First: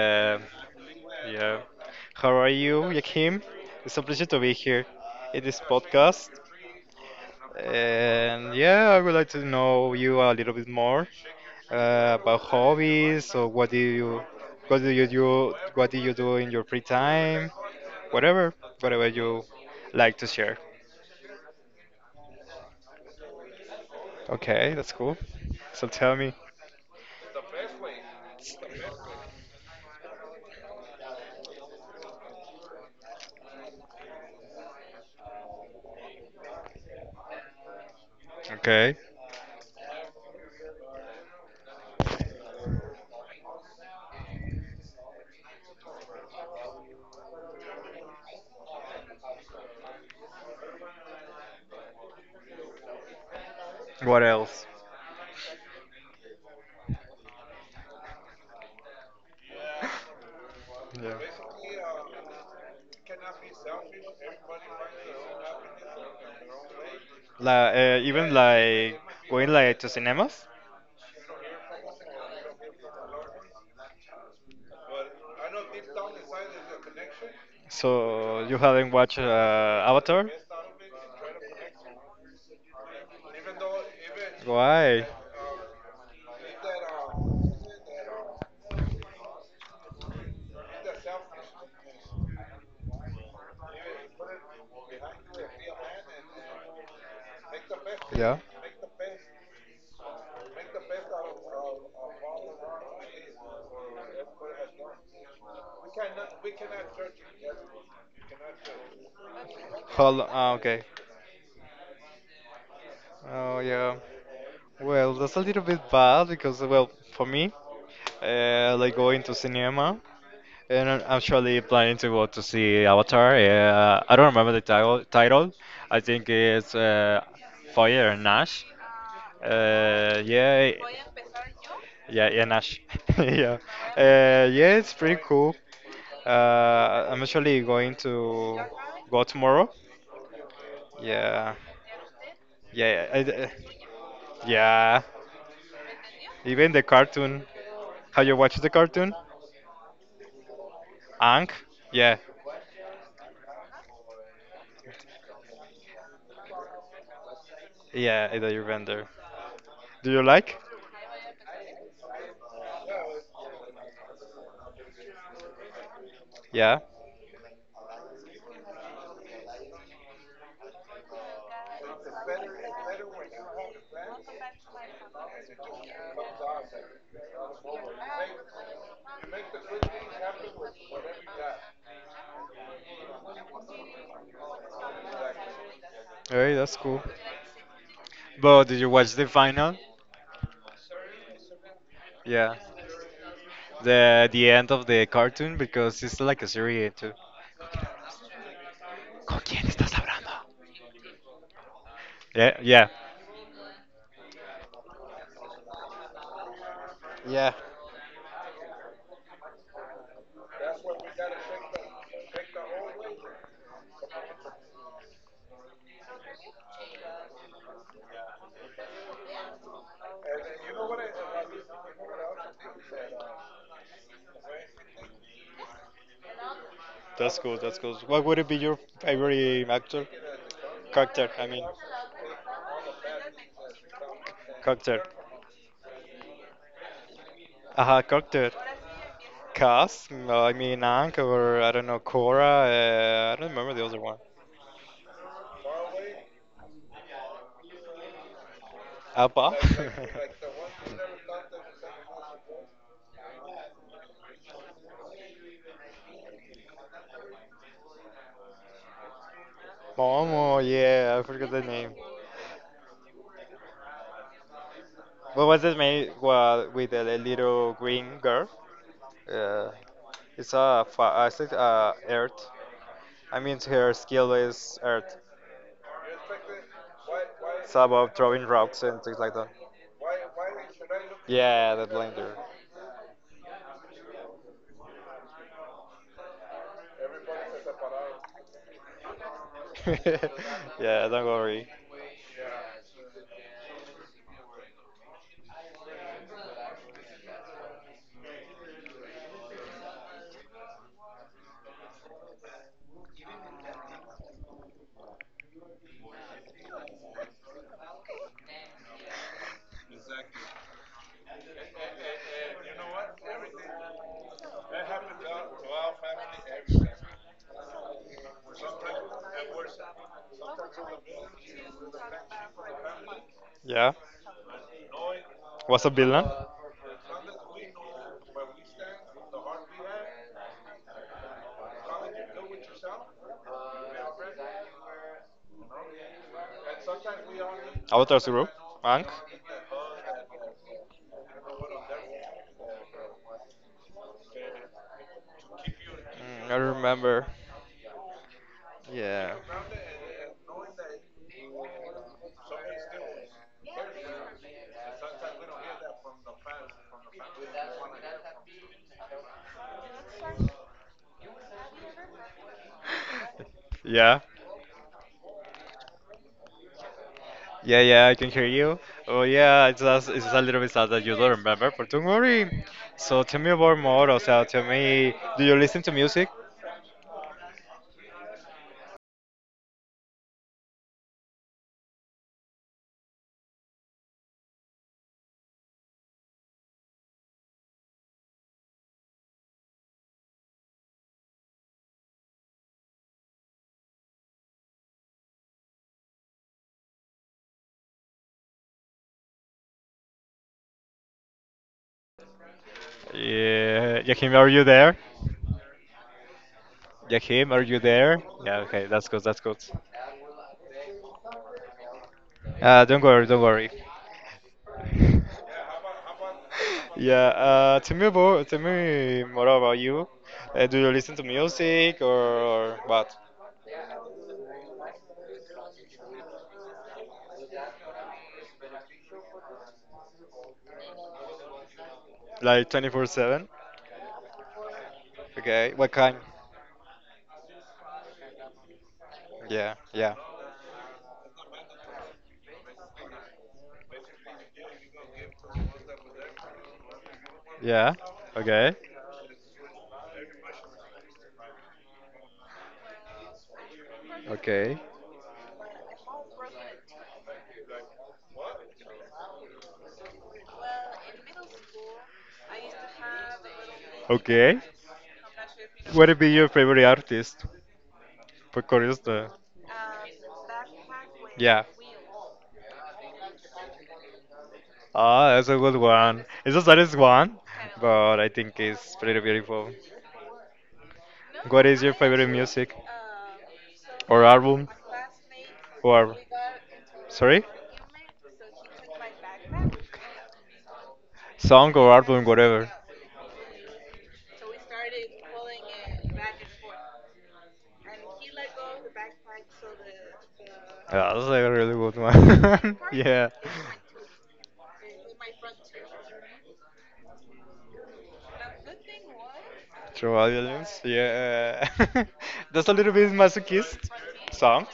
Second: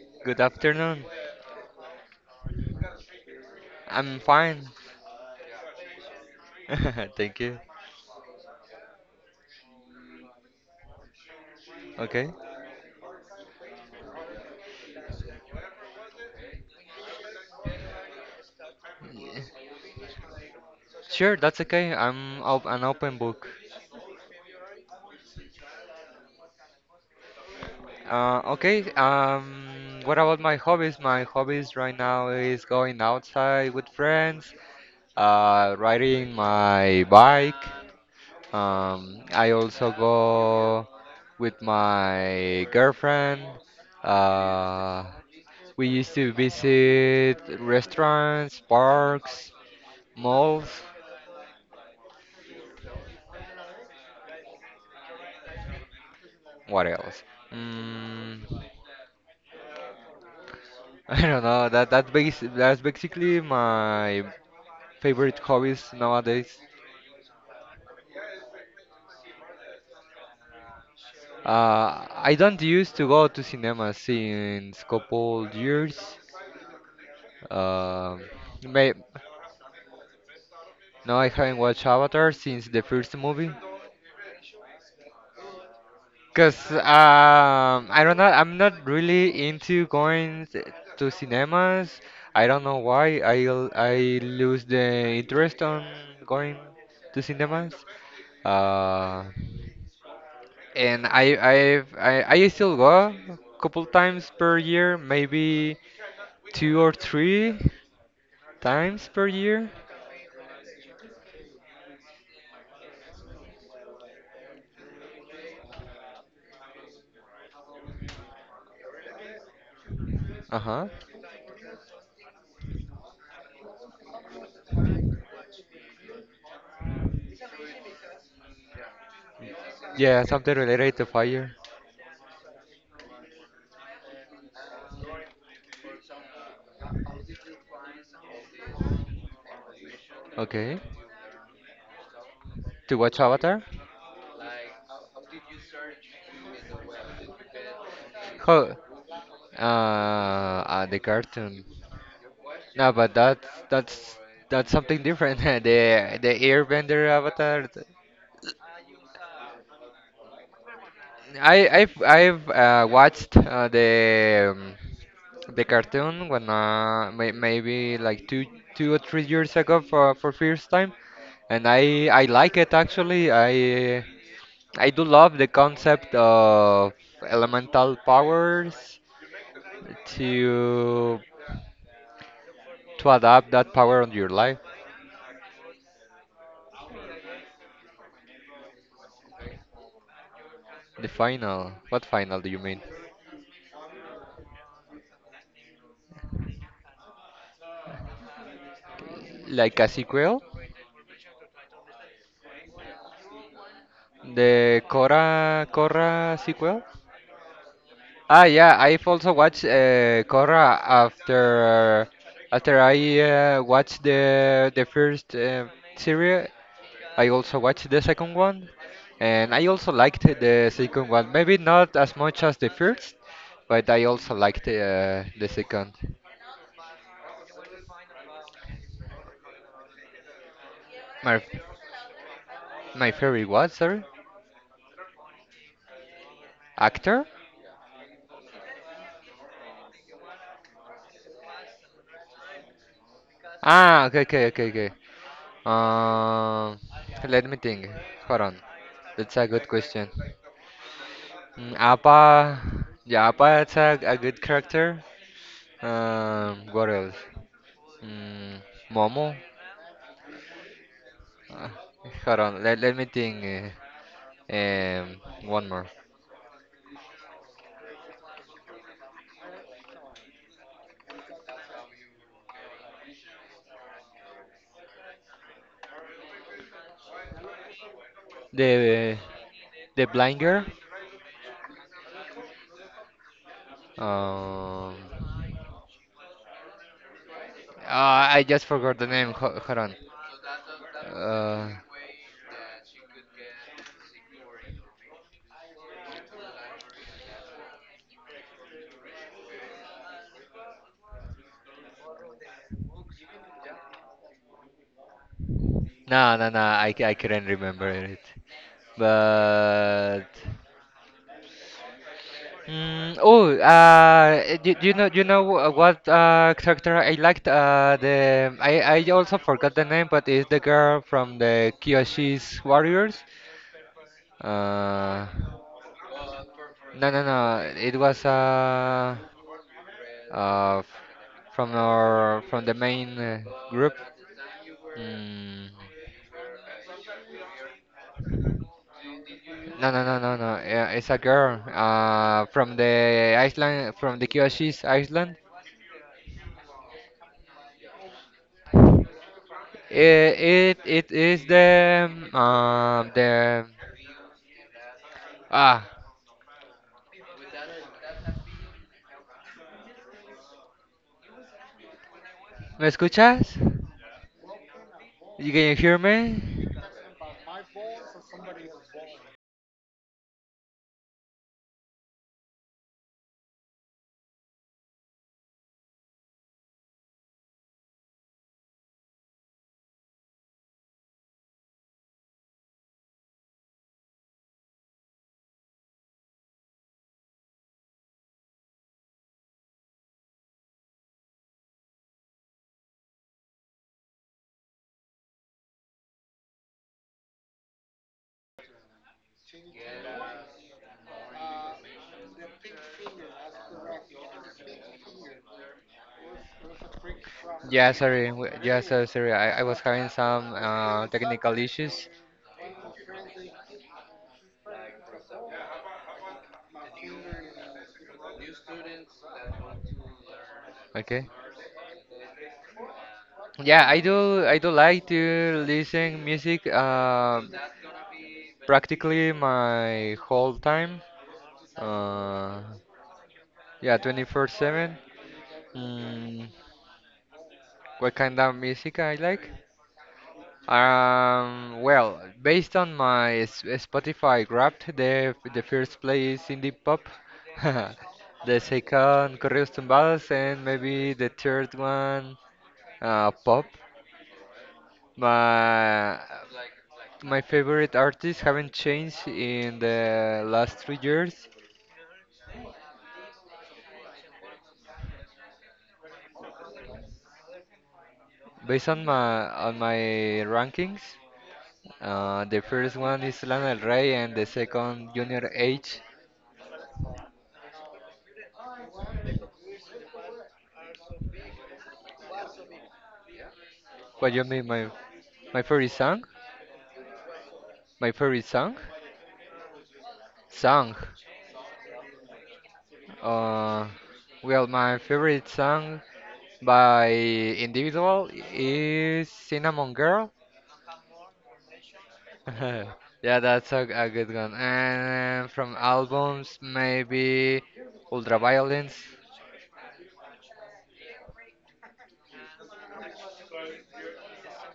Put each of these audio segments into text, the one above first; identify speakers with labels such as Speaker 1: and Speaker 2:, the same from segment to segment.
Speaker 1: uh,
Speaker 2: good afternoon.
Speaker 1: yeah, how are you, Yakim? It's a
Speaker 2: I'm
Speaker 1: pleasure to be
Speaker 2: fine.
Speaker 1: here in this podcast.
Speaker 2: Thank you.
Speaker 1: And yeah, I would like to know you a little bit more
Speaker 2: Okay.
Speaker 1: about hobbies or what do you do, what do you do in your free time, whatever, whatever
Speaker 2: Yeah.
Speaker 1: you like to share.
Speaker 2: Sure, that's okay. I'm op an open book.
Speaker 1: Okay, that's cool. So tell me.
Speaker 2: Okay, what about my hobbies? My hobbies right now is going outside with friends, riding my bike.
Speaker 1: Okay,
Speaker 2: I also go with my girlfriend. Uh, we used to visit restaurants, parks, malls.
Speaker 1: what else?
Speaker 2: What else? Mm, I don't know. That's basically my favorite hobbies nowadays.
Speaker 1: Like even like going like to cinemas.
Speaker 2: I don't used to go to cinema since couple years. Um,
Speaker 1: So you haven't
Speaker 2: may
Speaker 1: watched Avatar?
Speaker 2: No, I haven't watched Avatar since the first movie.
Speaker 1: Why?
Speaker 2: Cause I don't know. I'm not really into to cinemas. I don't know why. I lose the interest on going to cinemas.
Speaker 1: Yeah.
Speaker 2: Uh, and I I've, I still go a couple times per year, maybe two or three times per year.
Speaker 1: Hold. Ah, okay. Oh yeah. Well, that's a little bit bad because, well, for me, like going to cinema,
Speaker 2: Uh huh.
Speaker 1: and I'm actually planning to go to see Avatar. I don't remember the title. I think it's Fire and Ash.
Speaker 2: Yeah,
Speaker 1: Uh,
Speaker 2: something
Speaker 1: yeah,
Speaker 2: related to fire.
Speaker 1: yeah, Nash. yeah, yeah, it's pretty cool. I'm actually going to go tomorrow.
Speaker 2: Okay.
Speaker 1: Yeah,
Speaker 2: To
Speaker 1: yeah, I,
Speaker 2: watch
Speaker 1: I-
Speaker 2: Avatar?
Speaker 1: yeah. Even the cartoon. Have you watched the
Speaker 2: How?
Speaker 1: cartoon?
Speaker 2: The
Speaker 1: Ang?
Speaker 2: cartoon.
Speaker 1: Yeah.
Speaker 2: No, but that's something different. The Airbender avatar.
Speaker 1: Yeah, Ida Bender. Do you like?
Speaker 2: I I've Watched the cartoon when
Speaker 1: Yeah.
Speaker 2: maybe like 2 or 3 years ago for first time, and I like it actually. I do love the concept of elemental powers to to adapt that power on your life.
Speaker 1: Alright, that's cool. But did you watch the final?
Speaker 2: The final. What final do
Speaker 1: Yeah.
Speaker 2: you mean?
Speaker 1: The end of the cartoon because it's like a series too. ¿Con quién
Speaker 2: Like a
Speaker 1: estás hablando?
Speaker 2: sequel,
Speaker 1: Yeah, yeah.
Speaker 2: the Korra sequel.
Speaker 1: Yeah.
Speaker 2: Ah, yeah, I've also watched Korra after after I watched the first series. I also watched the second one, and I also liked the second one. Maybe not as much as the first, but I also liked the second.
Speaker 1: That's cool. What would it be your favorite actor? Character,
Speaker 2: My
Speaker 1: I mean.
Speaker 2: my favorite what, sorry?
Speaker 1: Character.
Speaker 2: Actor?
Speaker 1: Aha, cocktail. Cast? No, I mean Ankh or I don't know, Cora. I don't remember the other
Speaker 2: Ah,
Speaker 1: one.
Speaker 2: okay. Um, Let me think. Hold on. That's a
Speaker 1: Abba?
Speaker 2: good question. Appa, yeah, Appa it's a good character. What else? Mm, Momo.
Speaker 1: Momo, yeah, I forgot the
Speaker 2: Uh,
Speaker 1: name.
Speaker 2: Hold on. Let me think. uh, um,
Speaker 1: What was
Speaker 2: One
Speaker 1: the
Speaker 2: more.
Speaker 1: name well, with the little green girl? Uh, it's it's like a earth. I mean, her skill is earth, it's about throwing rocks and things
Speaker 2: The
Speaker 1: like that.
Speaker 2: the blind girl.
Speaker 1: Yeah, that blender.
Speaker 2: Um, ah, I just forgot the name. Hold on.
Speaker 1: yeah, don't worry.
Speaker 2: Uh, no, No. I couldn't remember it. But do you know what character I liked? The I also forgot the name, but it's the girl from the Kyoshi's Warriors.
Speaker 1: Yeah,
Speaker 2: Uh,
Speaker 1: what's a villain?
Speaker 2: no. It was uh, f- from our from the main group. Mm.
Speaker 1: Avatar Zero,
Speaker 2: No. Yeah, it's a girl from the Iceland, from the Kyoshi's Iceland.
Speaker 1: I remember. Yeah.
Speaker 2: It is the, ah, ¿me escuchas?
Speaker 1: Yeah.
Speaker 2: You can hear me?
Speaker 1: Yeah, yeah, I can hear you. Oh, yeah, it's just, it's a little bit sad that you don't remember, but don't worry. So tell me about more, o sea, tell me, do you listen to music? Yeah, Yakim, are you there? Yakim, are you
Speaker 2: Yeah,
Speaker 1: there?
Speaker 2: sorry.
Speaker 1: Yeah,
Speaker 2: Yeah,
Speaker 1: okay,
Speaker 2: so
Speaker 1: that's good,
Speaker 2: sorry.
Speaker 1: that's good.
Speaker 2: I was having some technical issues.
Speaker 1: Don't worry, don't worry. Yeah, tell me more about you. Do you listen to
Speaker 2: Okay.
Speaker 1: music or what?
Speaker 2: Yeah, I do like to listen music practically my whole time. Uh,
Speaker 1: Like 24/7?
Speaker 2: Yeah, 24/7.
Speaker 1: Okay, what kind?
Speaker 2: Mm, what kind of music I like?
Speaker 1: Yeah, yeah,
Speaker 2: Well, based on my Spotify Wrapped, the first place is indie pop,
Speaker 1: yeah,
Speaker 2: the
Speaker 1: Okay.
Speaker 2: second corridos tumbados, and maybe the third one pop.
Speaker 1: Okay.
Speaker 2: My my favorite artists haven't changed in the last 3 years.
Speaker 1: Okay. What would be your favorite artist? For
Speaker 2: Based on
Speaker 1: curious,
Speaker 2: my rankings.
Speaker 1: yeah.
Speaker 2: The first one is Lana Del Rey, and the second
Speaker 1: Ah, that's
Speaker 2: Junior
Speaker 1: a good
Speaker 2: H.
Speaker 1: one. It's the saddest one, but I think it's pretty beautiful. What is your favorite music or
Speaker 2: What you mean,
Speaker 1: album
Speaker 2: my favorite
Speaker 1: or
Speaker 2: song?
Speaker 1: sorry?
Speaker 2: My favorite song? Song.
Speaker 1: Song or album, whatever.
Speaker 2: Uh, well, my favorite song by individual is Cinnamon Girl.
Speaker 1: Yeah, that's a really good one. yeah.
Speaker 2: Yeah, that's a good one. And from albums, maybe Ultraviolence.
Speaker 1: True violence. Yeah. that's a little bit masochist. Songs.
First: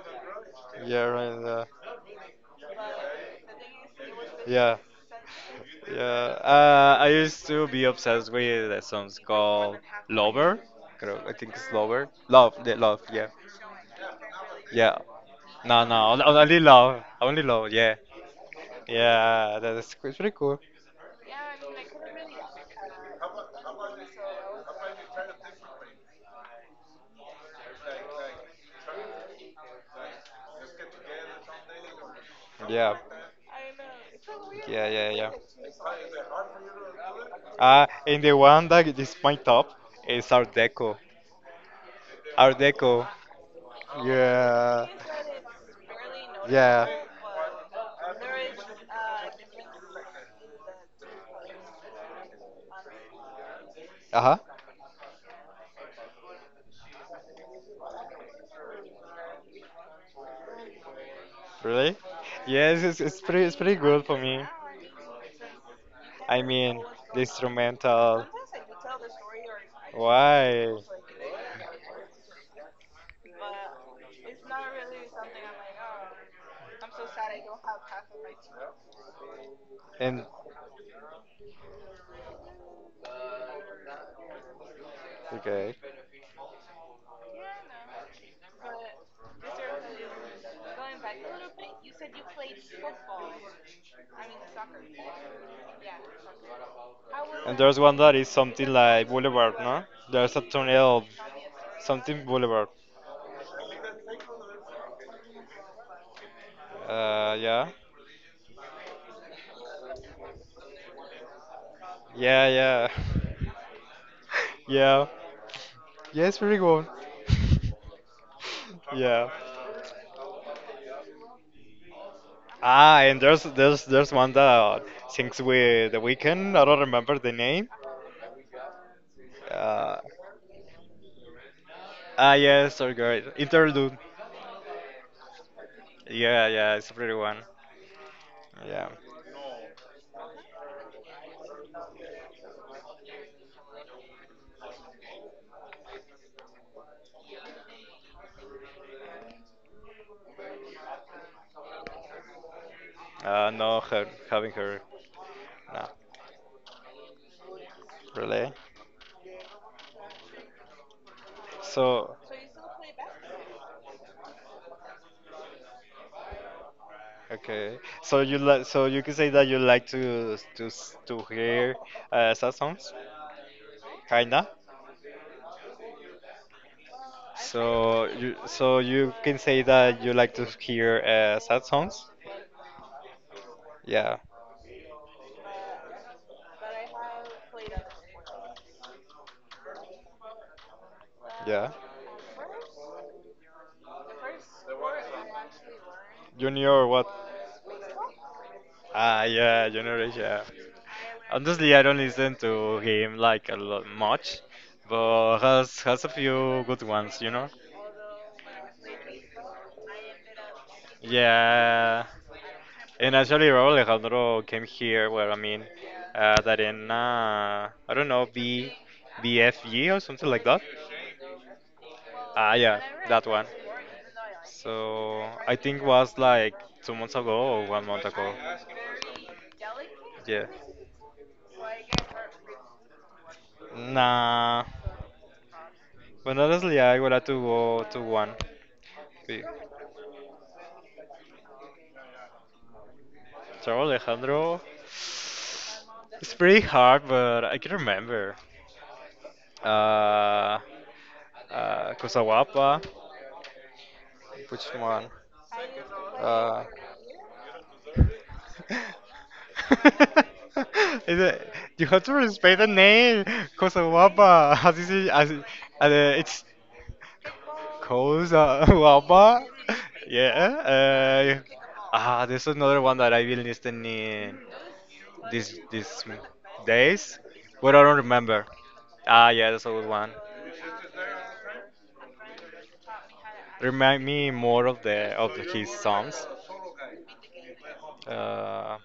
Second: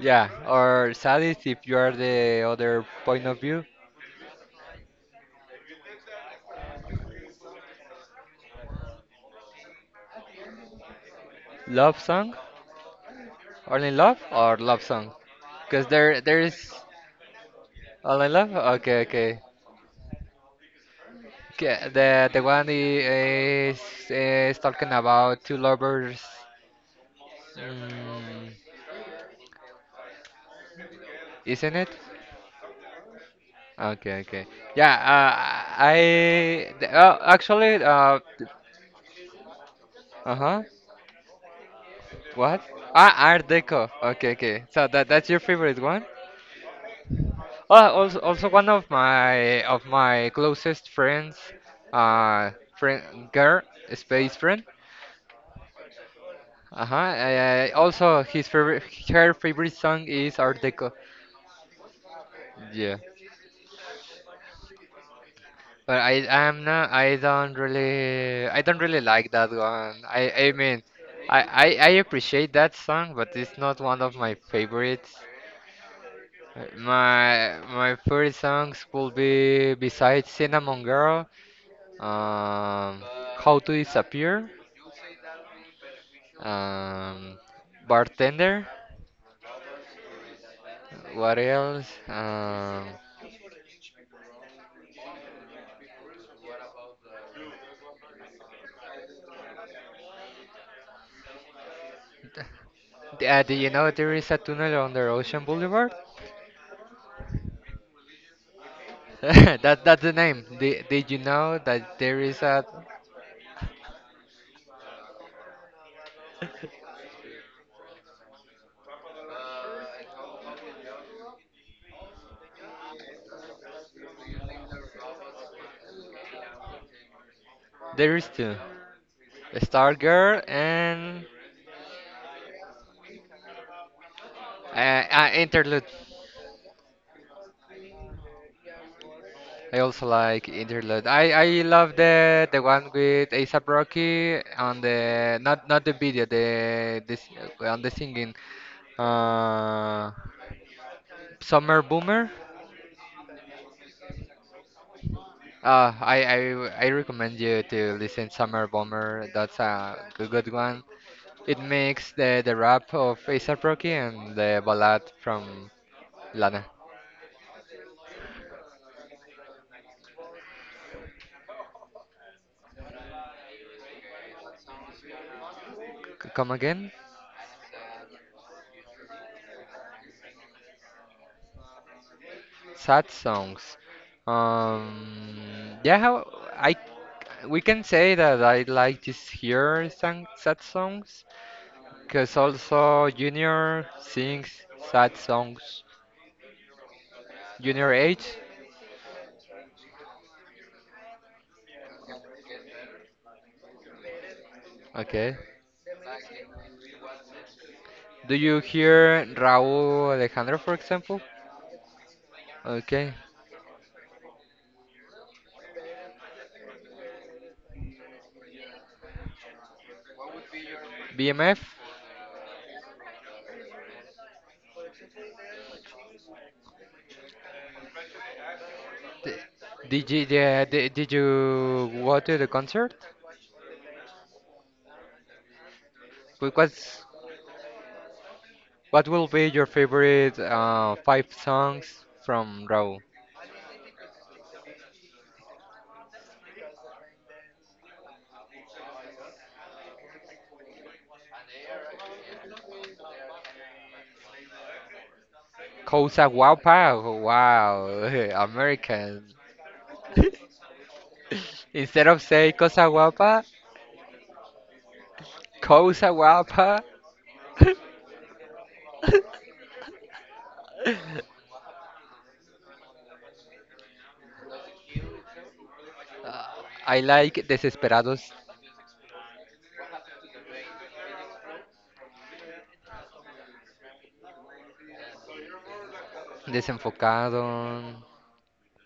Speaker 2: Yeah, or
Speaker 1: Yeah, right.
Speaker 2: Sadist if you are the other point of view.
Speaker 1: Yeah. Yeah, I used to be obsessed with a song called Lover. I think it's
Speaker 2: Love
Speaker 1: Lover.
Speaker 2: song.
Speaker 1: Love, the love, yeah.
Speaker 2: All in Love or Love
Speaker 1: Yeah.
Speaker 2: Song?
Speaker 1: No,
Speaker 2: Because
Speaker 1: no,
Speaker 2: there
Speaker 1: on-
Speaker 2: there
Speaker 1: only
Speaker 2: is
Speaker 1: love. Only love, yeah.
Speaker 2: All in Love. Okay, okay.
Speaker 1: Yeah, that is it's pretty cool.
Speaker 2: Okay, the one I- is talking about two lovers, mm, isn't it?
Speaker 1: Yeah.
Speaker 2: Okay, okay.
Speaker 1: Yeah,
Speaker 2: Yeah.
Speaker 1: yeah, yeah.
Speaker 2: I the- oh, actually
Speaker 1: Uh, and the one that is my top is Art
Speaker 2: Uh-huh.
Speaker 1: Deco. Art
Speaker 2: What?
Speaker 1: Deco.
Speaker 2: Ah, Art Deco. Okay, okay.
Speaker 1: Yeah.
Speaker 2: So that that's your favorite one?
Speaker 1: Yeah.
Speaker 2: Oh, also also one of my closest friends, friend girl,
Speaker 1: Uh
Speaker 2: space
Speaker 1: huh.
Speaker 2: friend. Uh-huh. Also, her favorite song is Art Deco.
Speaker 1: Really? Yes,
Speaker 2: Yeah,
Speaker 1: it's pretty good for me.
Speaker 2: but
Speaker 1: I
Speaker 2: I'm
Speaker 1: mean,
Speaker 2: not.
Speaker 1: the instrumental.
Speaker 2: I don't really like that one. I
Speaker 1: Why?
Speaker 2: mean, I appreciate that song, but it's not one of my favorites. My, my favorite songs would be
Speaker 1: And
Speaker 2: besides Cinnamon Girl, um, How to Disappear,
Speaker 1: okay.
Speaker 2: um, Bartender. What else?
Speaker 1: And there's one that is something like Boulevard, no? There's a tornado, something Boulevard.
Speaker 2: Do you know there is a tunnel under Ocean Boulevard?
Speaker 1: Yeah.
Speaker 2: That that's the name. Did you know that there is
Speaker 1: Yeah,
Speaker 2: a
Speaker 1: yeah. Yeah. Yes, very good. Yeah. Ah, and there's one that sings with The Weeknd. I don't remember the name.
Speaker 2: there is two,
Speaker 1: Uh,
Speaker 2: Stargirl and
Speaker 1: yes, sorry, great. Interlude.
Speaker 2: uh, Interlude.
Speaker 1: Yeah, yeah, it's a pretty one. Yeah.
Speaker 2: I also like Interlude. I love the one with ASAP Rocky on the not not the video the this on the singing uh, Summer Boomer.
Speaker 1: No, her, having her. No,
Speaker 2: Uh, I, I I recommend you to listen
Speaker 1: really.
Speaker 2: Summer Bomber. That's a good, good one. It makes
Speaker 1: So,
Speaker 2: the rap of ASAP Rocky and the ballad from Lana.
Speaker 1: okay. So you like? So you can say that you like to hear sad songs. Kinda.
Speaker 2: Come again?
Speaker 1: So you can say that you like to hear sad songs.
Speaker 2: Sad songs.
Speaker 1: Yeah,
Speaker 2: Yeah, how? I We can say that I like to hear some sad songs,
Speaker 1: yeah.
Speaker 2: cause also Junior sings sad songs.
Speaker 1: Junior, what?
Speaker 2: Junior H,
Speaker 1: Ah, yeah, Junior H, yeah. Honestly, I don't listen to him like a lot much,
Speaker 2: okay.
Speaker 1: but has a few good ones, you know.
Speaker 2: Do you hear Raúl Alejandro, for example?
Speaker 1: Yeah.
Speaker 2: Okay.
Speaker 1: And actually, Raul Alejandro came here. Well, I mean, that in I don't know B B F G or something like that.
Speaker 2: BMF?
Speaker 1: Ah, yeah, that one. So I think was like 2 months ago or 1 month ago. Yeah.
Speaker 2: Yeah, did you go to the concert?
Speaker 1: Nah. But
Speaker 2: Wh-
Speaker 1: honestly, I
Speaker 2: What's,
Speaker 1: would have to go to one.
Speaker 2: what will
Speaker 1: Be-
Speaker 2: be your favorite five songs from Raúl?
Speaker 1: Raúl Alejandro. It's pretty hard, but I can remember. Uh, Cosa which one?
Speaker 2: Cosa
Speaker 1: Uh,
Speaker 2: guapa? Wow, American.
Speaker 1: Is it, you have
Speaker 2: Instead
Speaker 1: to
Speaker 2: of say
Speaker 1: respect the
Speaker 2: cosa
Speaker 1: name,
Speaker 2: guapa,
Speaker 1: Cosa. As you see, as,
Speaker 2: cosa
Speaker 1: it's
Speaker 2: guapa.
Speaker 1: Cosa. Yeah. There's another one that I've been listening these
Speaker 2: I
Speaker 1: days,
Speaker 2: like
Speaker 1: but I don't
Speaker 2: Desesperados,
Speaker 1: remember. Ah, yeah, that's a good one. Remind me more of the of his songs.
Speaker 2: Desenfocado.
Speaker 1: Uh,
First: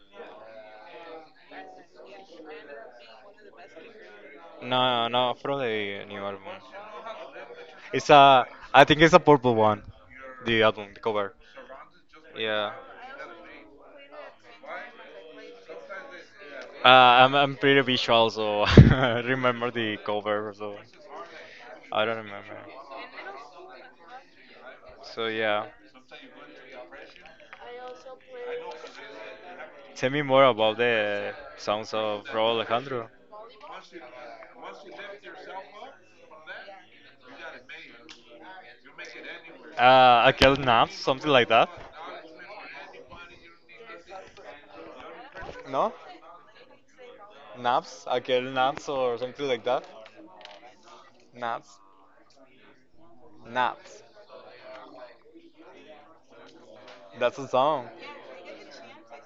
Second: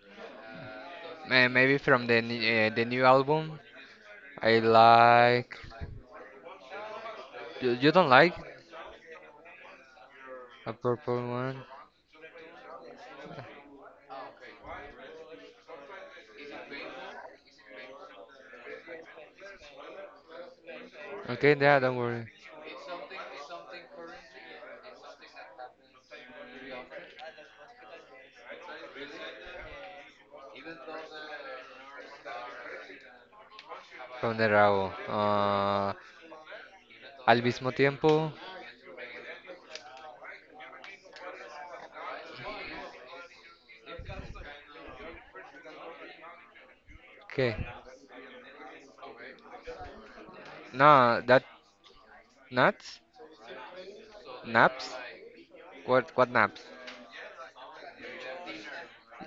Speaker 2: Maybe from the the new album. I
Speaker 1: no, no,
Speaker 2: like.
Speaker 1: from the new album.
Speaker 2: You don't
Speaker 1: It's
Speaker 2: like
Speaker 1: a, I think it's a purple one. The
Speaker 2: a
Speaker 1: album, the
Speaker 2: purple
Speaker 1: cover.
Speaker 2: one?
Speaker 1: Yeah. I'm pretty visual, so I remember the cover. So
Speaker 2: Okay, yeah, don't
Speaker 1: I don't
Speaker 2: worry.
Speaker 1: remember. So yeah. Tell me more about the songs of Raul Alejandro.
Speaker 2: From the Rabo. Al mismo tiempo.
Speaker 1: Aquel Naps, something like that. No?
Speaker 2: Okay.
Speaker 1: Naps? Aquel Naps or something like that?
Speaker 2: No, that
Speaker 1: Naps?
Speaker 2: nuts.
Speaker 1: Naps.
Speaker 2: Naps. What naps?
Speaker 1: That's a song.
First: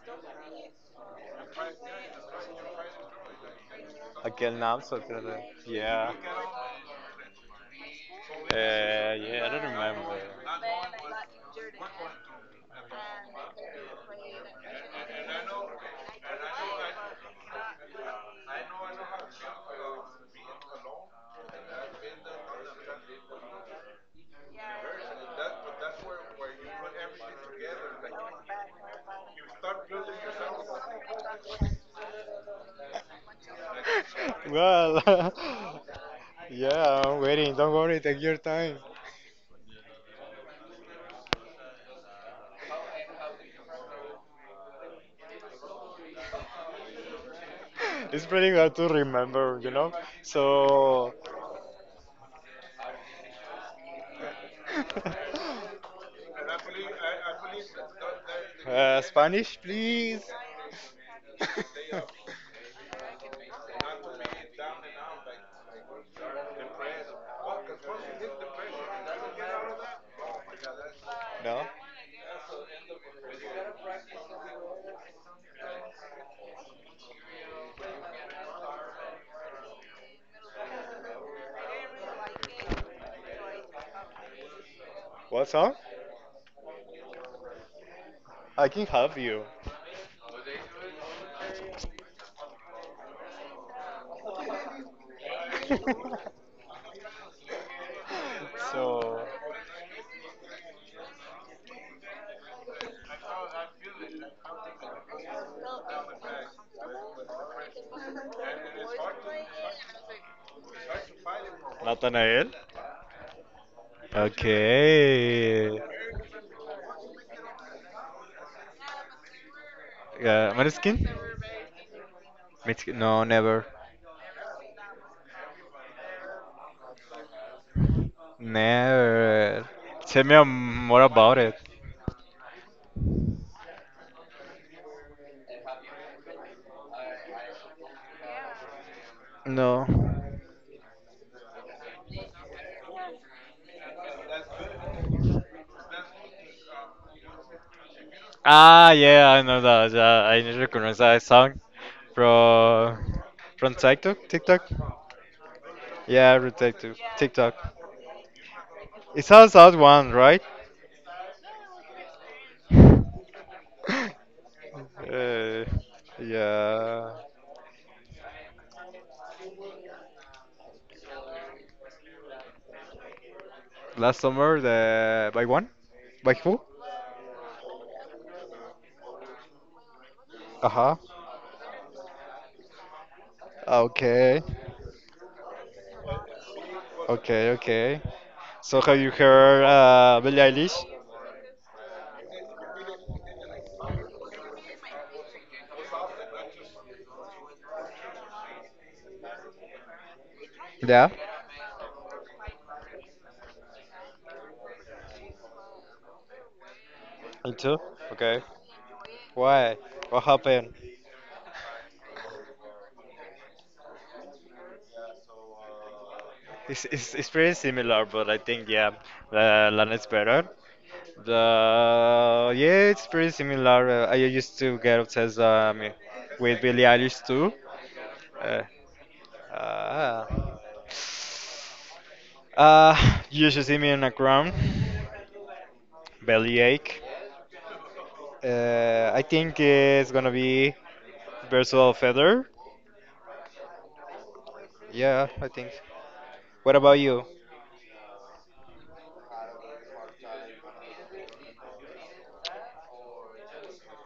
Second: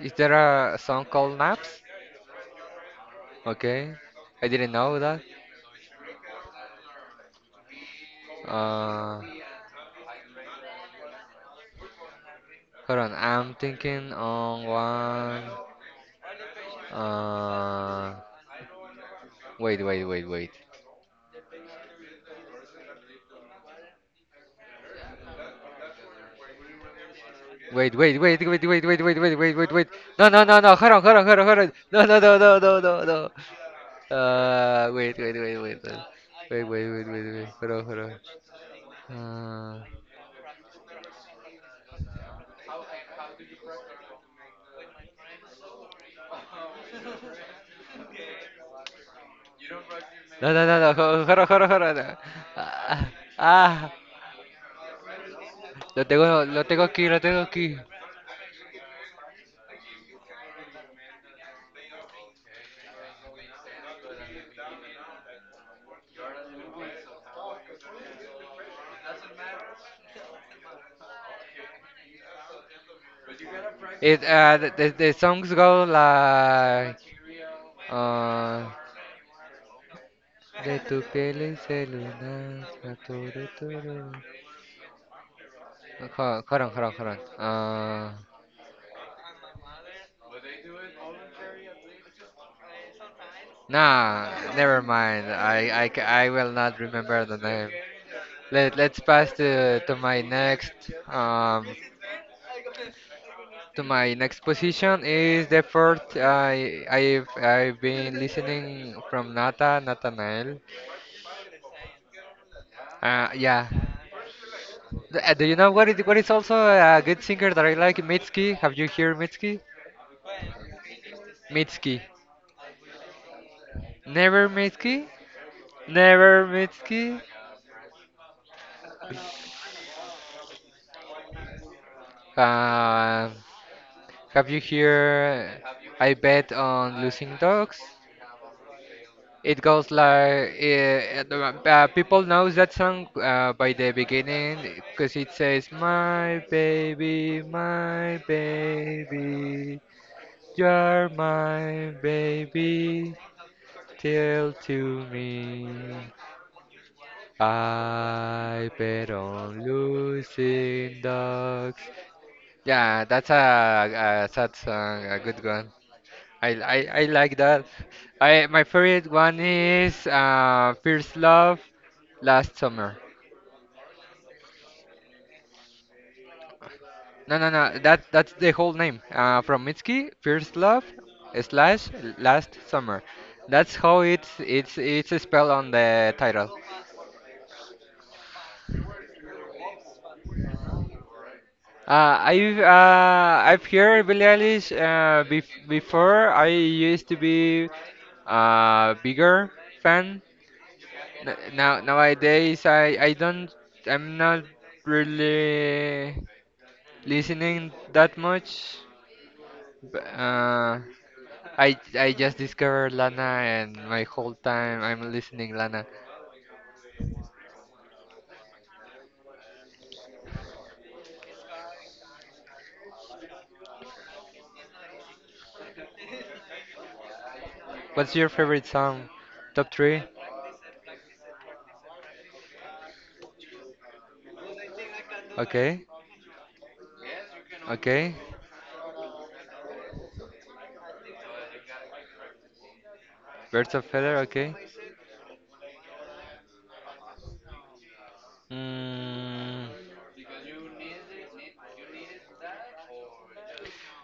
Speaker 2: Is there a song called Naps? Okay, I
Speaker 1: Aquel
Speaker 2: didn't
Speaker 1: Naps,
Speaker 2: know
Speaker 1: something
Speaker 2: that.
Speaker 1: like that. Yeah. Uh,
Speaker 2: Uh,
Speaker 1: yeah, I don't remember.
Speaker 2: Hold on, I'm thinking on one. Uh, Wait, wait, wait, wait. Wait, wait, wait, wait, wait, wait, wait, wait, wait, wait, wait. No, no, no, no. Hold on, hold on, hold on, hold on. No, no, no, no, no, no, no.
Speaker 1: Well,
Speaker 2: Wait, wait, wait, wait, wait, wait, wait,
Speaker 1: yeah,
Speaker 2: wait,
Speaker 1: I'm
Speaker 2: wait, wait.
Speaker 1: waiting. Don't
Speaker 2: Hold on,
Speaker 1: worry,
Speaker 2: hold on.
Speaker 1: take your time.
Speaker 2: Ah,
Speaker 1: It's pretty hard to remember, you know?
Speaker 2: no, no, no, no,
Speaker 1: So.
Speaker 2: jo- jorro, jorro, jorro, no. Ah, ah, lo tengo aquí, lo tengo aquí.
Speaker 1: Spanish, please. No?
Speaker 2: It, The songs go like, uh, de tu piel es el lunar, a tu, tu, tu, tu.
Speaker 1: What song?
Speaker 2: Hold hold on, hold on, hold on.
Speaker 1: I can help you.
Speaker 2: Nah, never mind. I will not remember the name. Let's
Speaker 1: so,
Speaker 2: pass um to my next position is the first I've been listening from Nata Nathanael.
Speaker 1: Nathanael.
Speaker 2: Yeah. Do you
Speaker 1: Okay.
Speaker 2: know what is also a good singer that I like? Mitski. Have you heard Mitski?
Speaker 1: Maneskin?
Speaker 2: Mitski.
Speaker 1: Mexican? No, never.
Speaker 2: Never Mitski. Never Mitski.
Speaker 1: Never. Tell me more about it.
Speaker 2: Um, have you heard I bet on losing dogs? It
Speaker 1: No.
Speaker 2: goes like people knows that song by the beginning because it says my
Speaker 1: Ah, yeah, I know
Speaker 2: baby,
Speaker 1: that. Yeah, I recognize
Speaker 2: you're
Speaker 1: that song
Speaker 2: my baby,
Speaker 1: from from TikTok.
Speaker 2: tell
Speaker 1: TikTok.
Speaker 2: to me.
Speaker 1: Yeah, from TikTok. TikTok.
Speaker 2: I bet
Speaker 1: It's a
Speaker 2: on
Speaker 1: sad one, right?
Speaker 2: losing dogs. Yeah, that's a sad song, a good
Speaker 1: Uh,
Speaker 2: one. I
Speaker 1: yeah.
Speaker 2: like that. I my favorite one is First Love Last Summer.
Speaker 1: Last summer, the by one, by who?
Speaker 2: No no no that that's the whole name. From Mitski, First
Speaker 1: Uh
Speaker 2: Love
Speaker 1: huh.
Speaker 2: slash Last Summer. That's how
Speaker 1: Okay.
Speaker 2: it's spelled on the title.
Speaker 1: Okay. Okay. So have you heard Billie Eilish?
Speaker 2: I've heard Billie Eilish before. I used to be a bigger fan.
Speaker 1: Yeah.
Speaker 2: Nowadays I'm not really
Speaker 1: Me
Speaker 2: listening
Speaker 1: too.
Speaker 2: that
Speaker 1: Okay.
Speaker 2: much.
Speaker 1: Why?
Speaker 2: But,
Speaker 1: What happened?
Speaker 2: I just discovered Lana and my whole time I'm listening Lana.
Speaker 1: It's pretty similar, but I think yeah, Lana's better. The yeah, it's pretty similar. I used to get obsessed with Billie Eilish too.
Speaker 2: What's your
Speaker 1: Uh,
Speaker 2: favorite song? Top three?
Speaker 1: uh, you should see me in a crown,
Speaker 2: Okay,
Speaker 1: bellyache.
Speaker 2: okay.
Speaker 1: I think it's gonna be versatile feather.
Speaker 2: Birds of Feather. Okay.
Speaker 1: Yeah, I think. What about you?
Speaker 2: Mm,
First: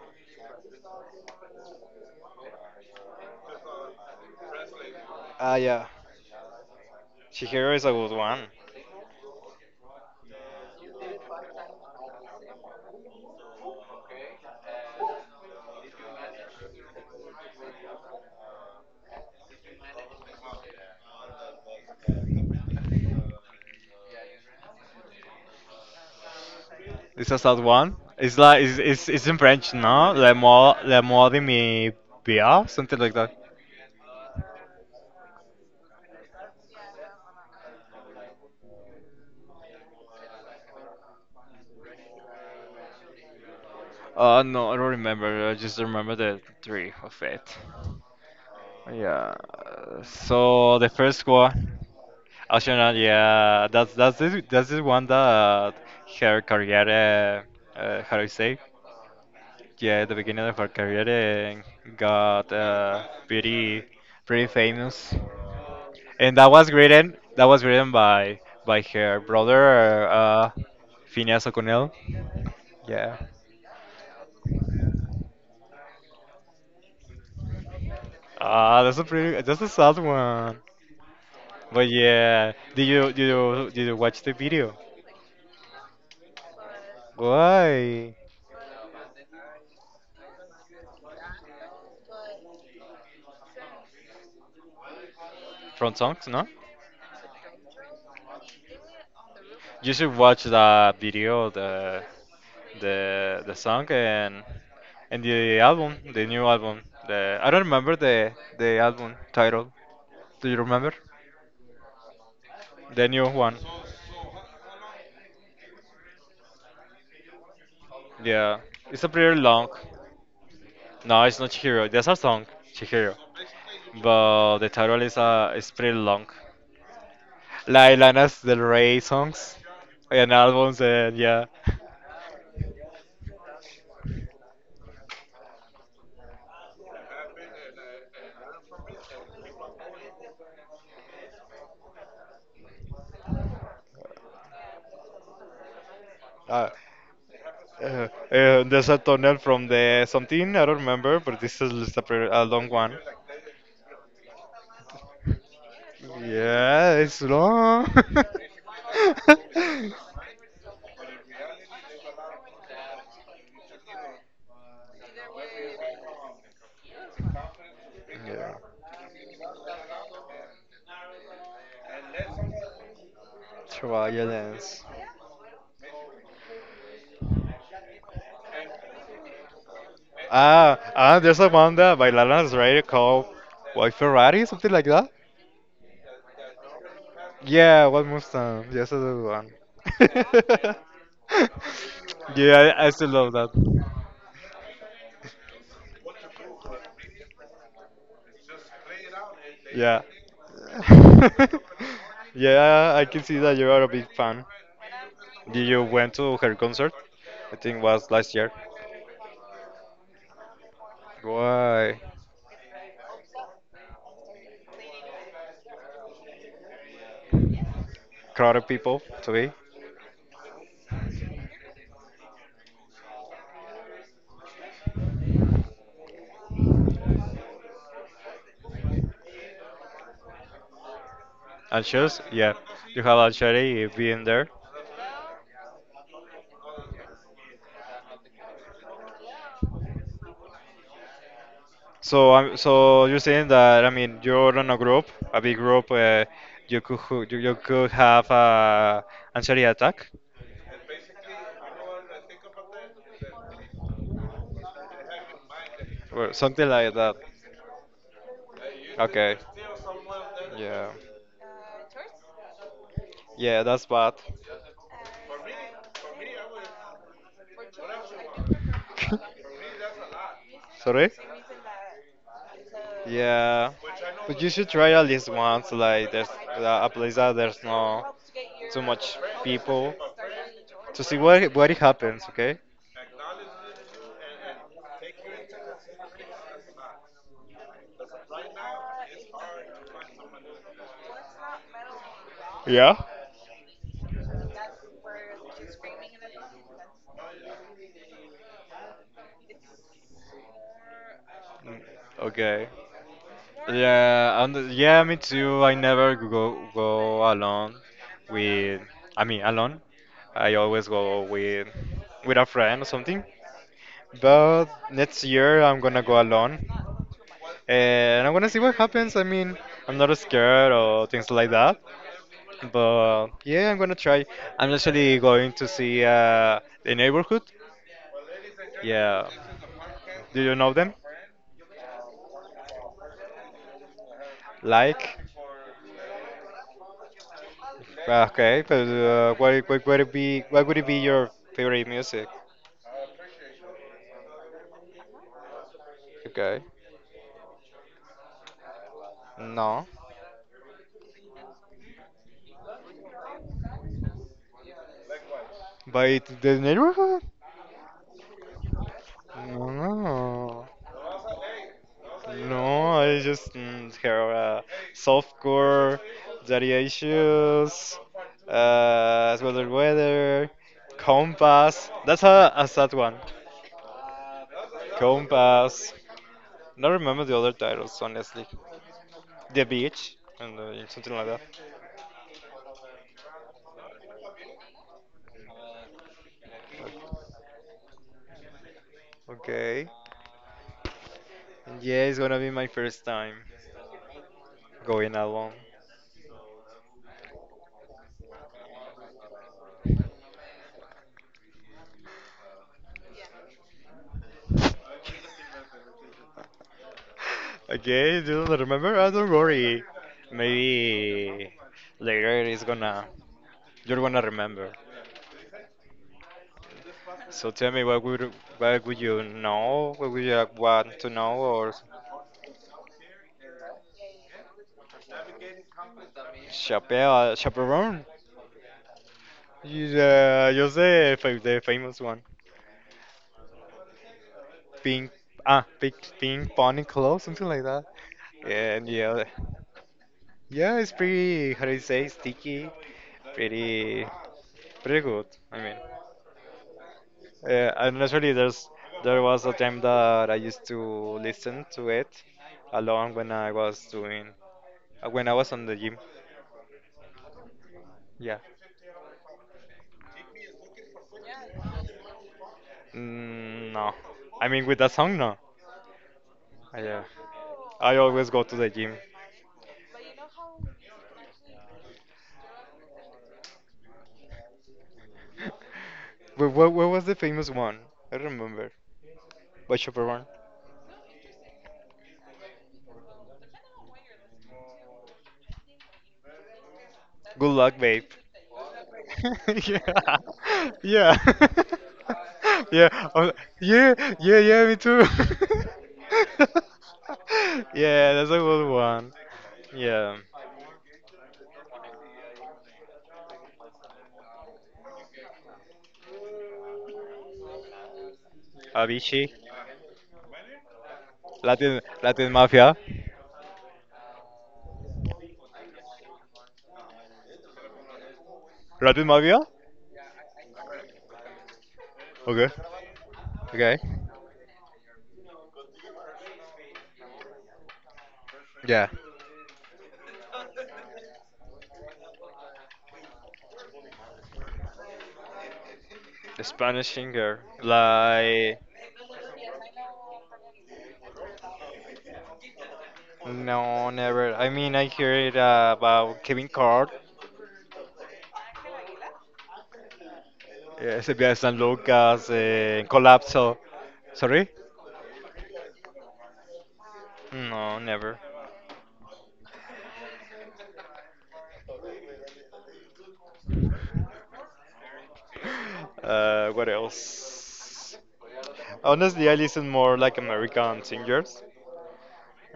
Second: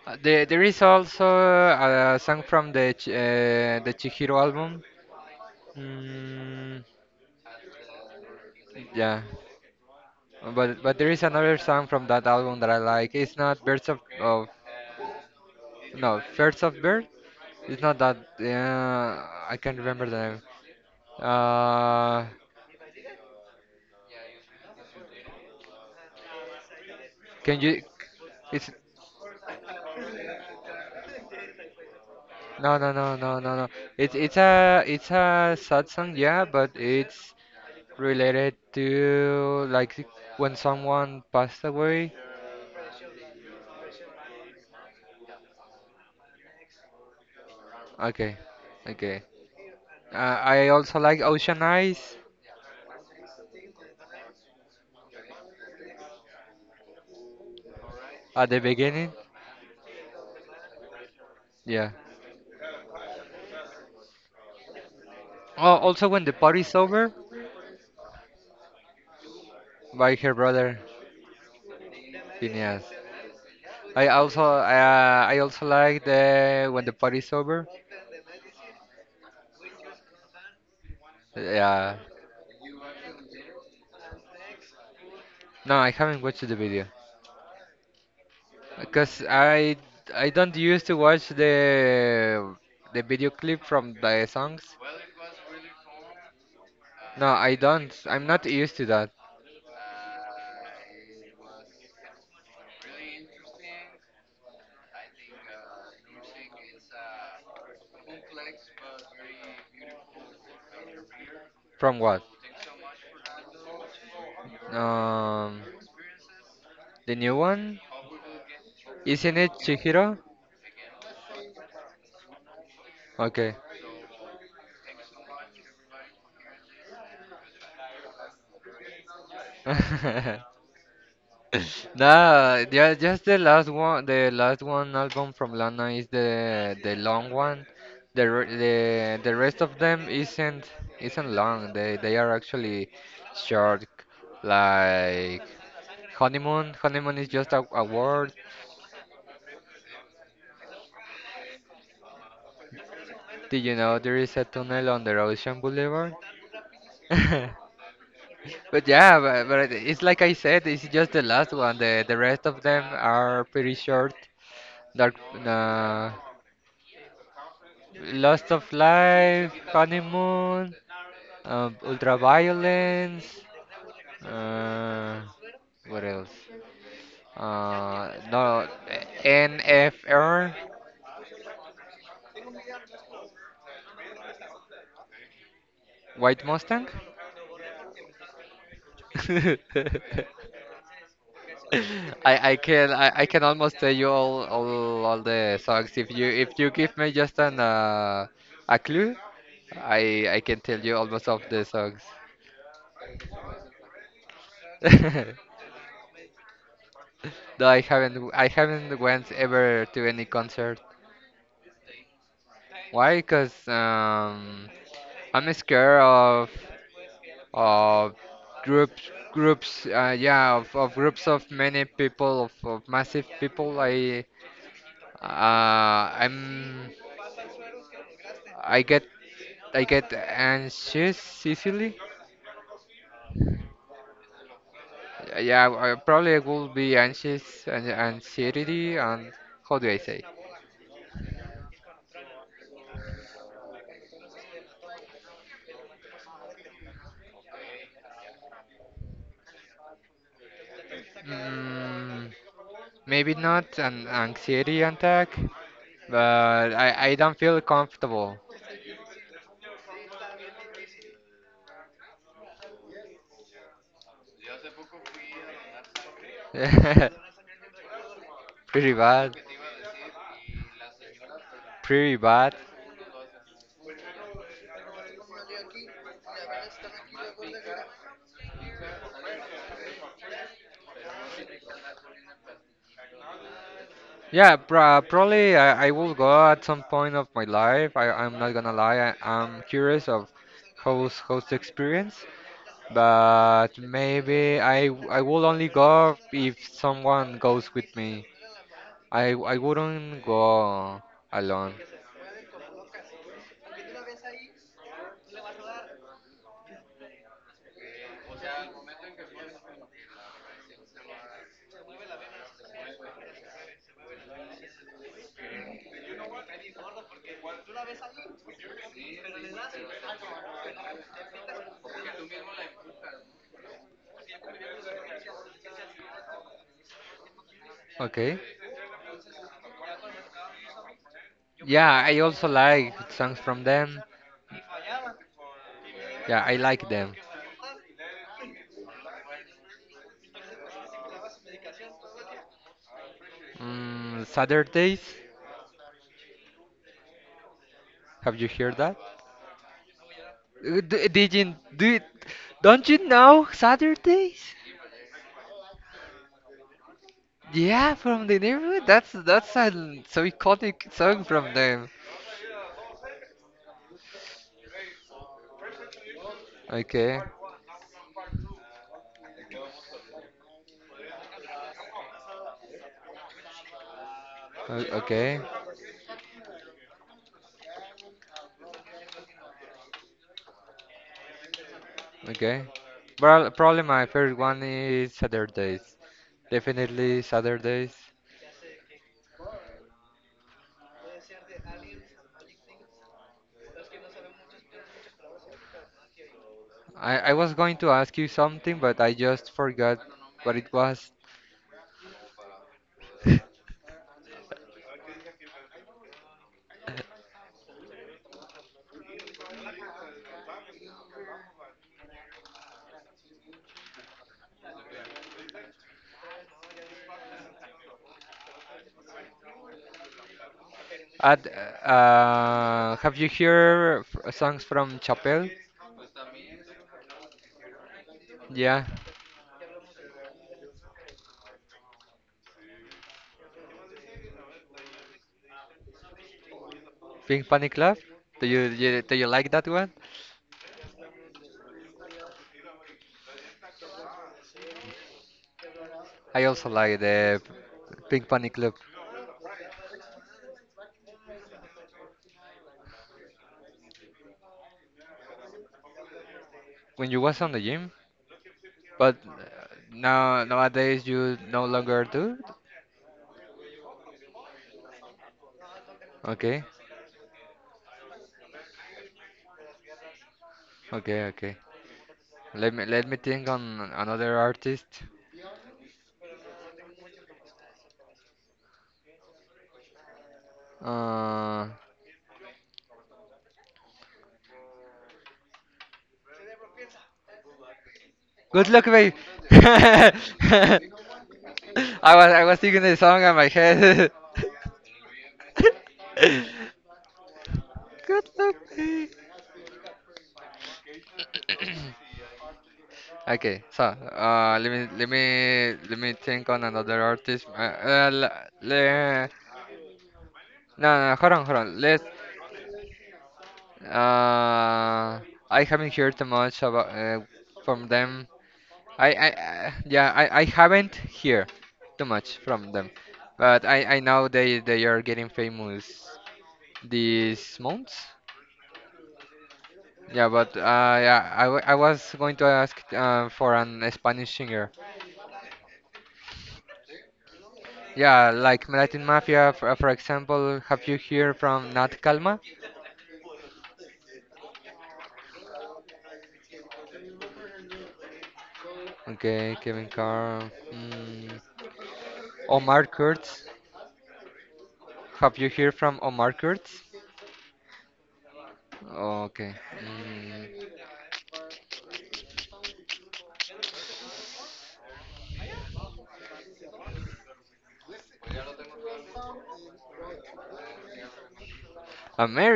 Speaker 2: there there is also a song from the the Chihiro album.
Speaker 1: Ah, yeah,
Speaker 2: Mm,
Speaker 1: Chihiro is a good one.
Speaker 2: yeah. But there is another song from that album that I like. It's not Birds of no first of Bird. It's not that. I can't remember the name. Uh,
Speaker 1: It's a sad
Speaker 2: can you?
Speaker 1: one. It's like
Speaker 2: It's
Speaker 1: it's in French, no? Le mort de mi pia,
Speaker 2: no no
Speaker 1: something like
Speaker 2: no
Speaker 1: that.
Speaker 2: no no no. It's a sad song, yeah, but it's related to like when someone passed away.
Speaker 1: No, I don't remember. I just remember the three of it.
Speaker 2: Okay, okay.
Speaker 1: Yeah.
Speaker 2: I
Speaker 1: So the
Speaker 2: also like
Speaker 1: first
Speaker 2: Ocean
Speaker 1: one,
Speaker 2: Eyes
Speaker 1: Arsenal. Yeah, that's the one that her career, how do you
Speaker 2: at
Speaker 1: say?
Speaker 2: the beginning.
Speaker 1: Yeah, the beginning of her career
Speaker 2: Yeah.
Speaker 1: got pretty pretty famous.
Speaker 2: Oh, also when the
Speaker 1: And that was
Speaker 2: party's over,
Speaker 1: written that was written by her brother
Speaker 2: by her brother
Speaker 1: Phineas O'Connell.
Speaker 2: Phineas.
Speaker 1: Yeah.
Speaker 2: I also like the when the party's over.
Speaker 1: Ah, that's a pretty that's a sad one. But
Speaker 2: Yeah.
Speaker 1: yeah, did you watch the video?
Speaker 2: No, I haven't watched the video
Speaker 1: Why?
Speaker 2: because I don't used to watch the video clip from the songs.
Speaker 1: From songs, no?
Speaker 2: No, I don't. I'm not used to that.
Speaker 1: You should watch the video, the song and the album, the new album. The I don't remember the album title. Do you remember?
Speaker 2: From what?
Speaker 1: The new one.
Speaker 2: Um, the new one?
Speaker 1: Yeah. It's a
Speaker 2: Isn't
Speaker 1: pretty
Speaker 2: it
Speaker 1: long.
Speaker 2: Chihiro?
Speaker 1: No, it's not Chihiro. There's a song, Chihiro.
Speaker 2: Okay.
Speaker 1: But the title is pretty long. Like Lana's Del Rey songs and albums and yeah.
Speaker 2: Nah, yeah, just the last one album from Lana is the long one. The re- the the rest of them isn't long. They are actually short, like
Speaker 1: Uh,
Speaker 2: honeymoon. Honeymoon is just a word.
Speaker 1: there's a tunnel from the something, I don't remember, but this is just a, pretty, a long one.
Speaker 2: Did you know there is a tunnel on the Ocean Boulevard?
Speaker 1: Yeah, it's long.
Speaker 2: But yeah, but it's like I said, it's just the last one. The rest of them are pretty short. Dark, nah. Lost
Speaker 1: yeah.
Speaker 2: of Life, Honeymoon, Ultraviolence,
Speaker 1: Travalla dance.
Speaker 2: uh, what else? No, NFR,
Speaker 1: There's a one that by Lana's Radio called White Ferrari, something like that.
Speaker 2: White Mustang.
Speaker 1: Yeah, what Mustang? Yes, that's the one. Yeah, I
Speaker 2: I,
Speaker 1: still
Speaker 2: I
Speaker 1: love
Speaker 2: can
Speaker 1: that.
Speaker 2: almost tell you all the songs if you give me just an a clue.
Speaker 1: Yeah.
Speaker 2: I can tell you almost of the songs.
Speaker 1: Yeah, I can see that you are a big fan. Did you went to her concert? I
Speaker 2: No,
Speaker 1: think
Speaker 2: I
Speaker 1: it was
Speaker 2: haven't
Speaker 1: last
Speaker 2: I
Speaker 1: year.
Speaker 2: haven't went ever to any concert.
Speaker 1: Why?
Speaker 2: Why? Because I'm scared of
Speaker 1: Crowded people
Speaker 2: groups
Speaker 1: to be
Speaker 2: groups uh, yeah, of groups of many people, of massive people. Uh, I'm I get I get anxious easily.
Speaker 1: anxious. Yeah, you have already been there.
Speaker 2: Yeah, I probably will be anxious and anxiety and how do I say?
Speaker 1: So, I'm so you're saying that, I mean, you're on a group, a big group, you, you could have a anxiety attack.
Speaker 2: Mm, maybe not an anxiety attack,
Speaker 1: Or something
Speaker 2: but I
Speaker 1: like
Speaker 2: I
Speaker 1: that.
Speaker 2: don't feel comfortable.
Speaker 1: Okay. Yeah. Yeah, that's bad.
Speaker 2: Pretty bad.
Speaker 1: Sorry?
Speaker 2: Pretty bad.
Speaker 1: Yeah, but you should try at least once. Like there's a place that there's no too much people to see what it happens. Okay.
Speaker 2: Yeah, probably I will go at some point of my life. I'm not gonna lie. I'm curious of how's the experience,
Speaker 1: Yeah?
Speaker 2: but maybe I will only go if someone goes with me. I wouldn't go alone.
Speaker 1: Mm, okay. Yeah, and yeah, me too. I never go alone with. I mean, alone. I always go with a friend or something. But next year I'm gonna go alone. Eh, and I'm gonna see what happens. I mean, I'm not scared or things like that. But yeah, I'm gonna try. I'm actually going to see the neighborhood.
Speaker 2: Okay.
Speaker 1: Yeah. Do you know them?
Speaker 2: Yeah, I also like songs from them.
Speaker 1: Like?
Speaker 2: Yeah, I like them.
Speaker 1: Ah, okay, but what would it be? What would it be your favorite music?
Speaker 2: Mm, Saturdays.
Speaker 1: Okay.
Speaker 2: Have you heard that?
Speaker 1: No.
Speaker 2: Did you do? Don't you know Saturdays?
Speaker 1: But it- the neighborhood?
Speaker 2: Yeah, from the neighborhood. So
Speaker 1: No.
Speaker 2: iconic song from them.
Speaker 1: No, I just hear softcore. Daddy
Speaker 2: Okay,
Speaker 1: issues, as well as weather, compass. That's a sad one.
Speaker 2: O- okay,
Speaker 1: Compass. Not remember the other titles, honestly. The beach and something like that.
Speaker 2: okay. Probably my favorite one is Saturdays. Definitely Saturdays.
Speaker 1: Okay. Yeah, it's gonna be my first time going alone.
Speaker 2: I was going to ask you something, but I just forgot what it was.
Speaker 1: Okay, do you remember? I don't worry. Maybe later it's gonna you're gonna remember. So tell me, what would you know? What would you want to know?
Speaker 2: At
Speaker 1: Or
Speaker 2: have you heard songs from Chapelle?
Speaker 1: Chappelle, Chaperone?
Speaker 2: Yeah.
Speaker 1: You say the famous one. Pink, pink pony clothes,
Speaker 2: Pink
Speaker 1: something like
Speaker 2: Panic
Speaker 1: that.
Speaker 2: Club? Do you,
Speaker 1: And
Speaker 2: you do you
Speaker 1: yeah,
Speaker 2: like that one?
Speaker 1: yeah, it's pretty. How do you say? Sticky. Pretty, pretty good. I mean,
Speaker 2: I also like the
Speaker 1: and
Speaker 2: Pink
Speaker 1: actually,
Speaker 2: Panic
Speaker 1: there's
Speaker 2: Club.
Speaker 1: there was a time that I used to listen to it along when I was doing when I was on the gym.
Speaker 2: When you was on the gym,
Speaker 1: Yeah.
Speaker 2: but now nowadays you no longer do.
Speaker 1: Mm, no. I mean, with that song, no.
Speaker 2: Okay,
Speaker 1: Yeah. I always go to the gym.
Speaker 2: okay, okay. Let me think on another artist.
Speaker 1: But what was the famous one? I don't remember. Which upper one?
Speaker 2: Uh,
Speaker 1: Good luck, babe.
Speaker 2: good luck, babe.
Speaker 1: yeah. Yeah.
Speaker 2: I was thinking
Speaker 1: yeah.
Speaker 2: the song
Speaker 1: I'm-
Speaker 2: on my
Speaker 1: yeah.
Speaker 2: head.
Speaker 1: Yeah. Yeah. Me too. yeah.
Speaker 2: Good
Speaker 1: That's a
Speaker 2: luck,
Speaker 1: good
Speaker 2: babe.
Speaker 1: one. Yeah.
Speaker 2: Okay, so let me think on another artist. Le,
Speaker 1: Avicii,
Speaker 2: no, no, hold on, hold on. Let's.
Speaker 1: Latin Mafia,
Speaker 2: Uh, I haven't heard too much about from them.
Speaker 1: Latin Mafia.
Speaker 2: I haven't heard too much
Speaker 1: Okay.
Speaker 2: from them, but
Speaker 1: Okay.
Speaker 2: I know they are getting famous these months.
Speaker 1: Yeah.
Speaker 2: Yeah, but I was going to ask for an Spanish singer.
Speaker 1: A Spanish singer.
Speaker 2: Yeah,
Speaker 1: Like
Speaker 2: like Latin Mafia, for example, have you heard from Nat Kalma?
Speaker 1: no, never. I mean, I hear it about Kevin Card,
Speaker 2: Okay, Kevin Carr.
Speaker 1: yeah, Silvia
Speaker 2: Mm,
Speaker 1: San Lucas,
Speaker 2: Omar Kurtz.
Speaker 1: Collapso. Sorry?
Speaker 2: Have you heard from Omar Kurtz?
Speaker 1: No, never.
Speaker 2: Okay. Mm,
Speaker 1: What else? Honestly, I listen more like American singers.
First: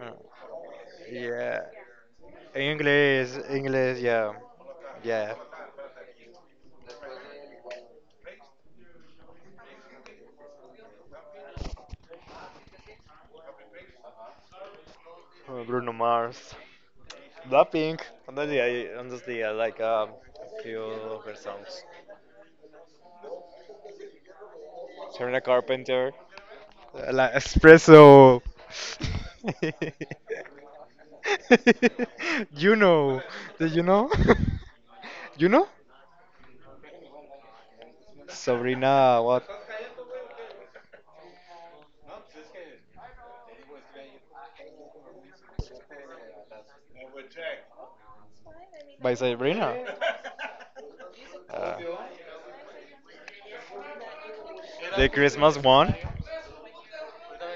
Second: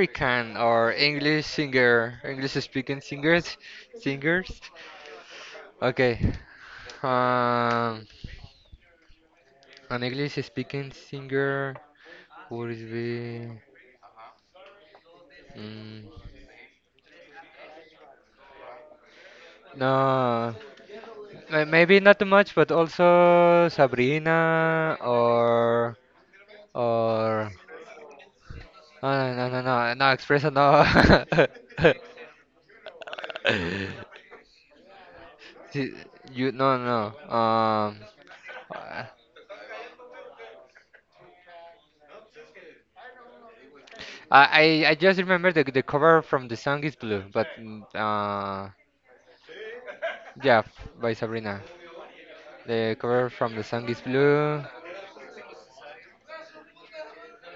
Speaker 1: Uh,
Speaker 2: or English
Speaker 1: Yeah.
Speaker 2: singer, English speaking
Speaker 1: English,
Speaker 2: singers,
Speaker 1: English, yeah.
Speaker 2: singers.
Speaker 1: Yeah.
Speaker 2: Okay. Um, an English speaking singer would be.
Speaker 1: Bruno
Speaker 2: Mm,
Speaker 1: Mars, Blackpink. Honestly, I like
Speaker 2: no.
Speaker 1: a few of her
Speaker 2: May-
Speaker 1: songs.
Speaker 2: Maybe not much, but also Sabrina
Speaker 1: Serena Carpenter, like
Speaker 2: or
Speaker 1: Espresso.
Speaker 2: no, Expresso no.
Speaker 1: you know, did you know? you know?
Speaker 2: See, you no no. Um, uh,
Speaker 1: Sabrina, what?
Speaker 2: I I I just remember the cover from the song is blue, but
Speaker 1: By Sabrina.
Speaker 2: yeah, by Sabrina.
Speaker 1: Uh,
Speaker 2: The cover from the song is blue.
Speaker 1: the Christmas one.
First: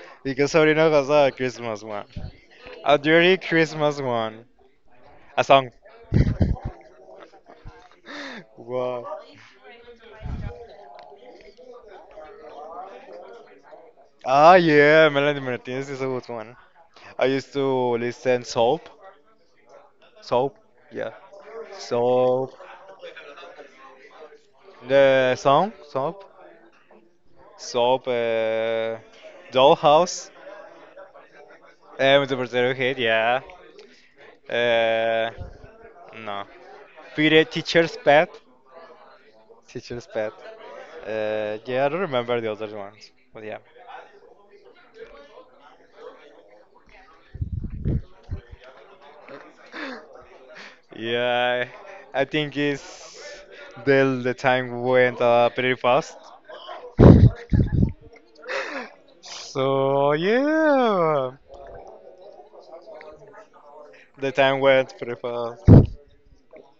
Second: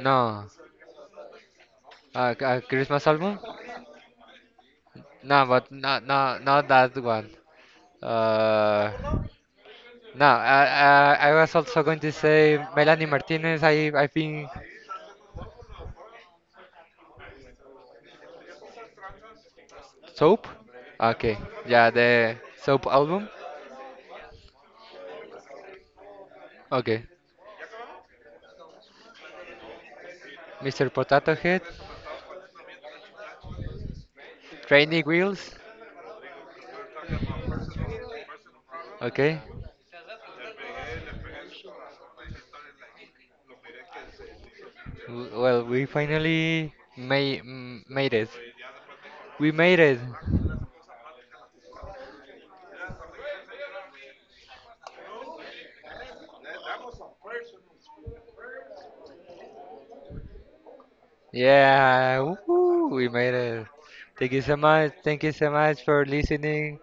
Speaker 2: No,
Speaker 1: Because Sabrina has a Christmas one. A
Speaker 2: Christmas
Speaker 1: dirty
Speaker 2: album.
Speaker 1: Christmas one. A
Speaker 2: No,
Speaker 1: song.
Speaker 2: but not that one. Uh.
Speaker 1: Wow.
Speaker 2: No, I was also going to say Melanie Martinez. I think
Speaker 1: Ah, yeah, Melanie Martinez is a good one. I used to listen Soap.
Speaker 2: Soap.
Speaker 1: Soap, yeah.
Speaker 2: Okay, yeah, the
Speaker 1: Soap.
Speaker 2: Soap album.
Speaker 1: The song, Soap.
Speaker 2: Okay,
Speaker 1: Soap, Dollhouse.
Speaker 2: Mr. Potato Head,
Speaker 1: The potato head, yeah.
Speaker 2: Training
Speaker 1: Uh,
Speaker 2: Wheels.
Speaker 1: no. Peter, Teacher's Pet.
Speaker 2: Okay,
Speaker 1: Teacher's Pet. Yeah, I don't remember the other ones, but yeah.
Speaker 2: well, we finally made it. We made it.
Speaker 1: Yeah, I think it's the time went pretty fast. So yeah,
Speaker 2: Yeah, woohoo, we made it. Thank
Speaker 1: the
Speaker 2: you so
Speaker 1: time
Speaker 2: much.
Speaker 1: went pretty
Speaker 2: Thank you so
Speaker 1: fast.
Speaker 2: much for listening.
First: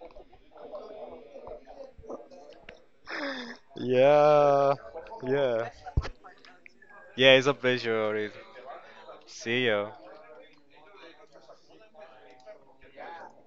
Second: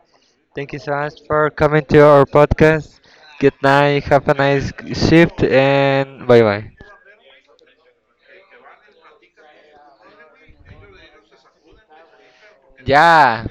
Speaker 2: Thank you so much for coming to our podcast. Good night. Have a nice
Speaker 1: Yeah,
Speaker 2: shift
Speaker 1: yeah,
Speaker 2: and bye bye.
Speaker 1: yeah. It's a pleasure. Already. See you.
Speaker 2: Yeah,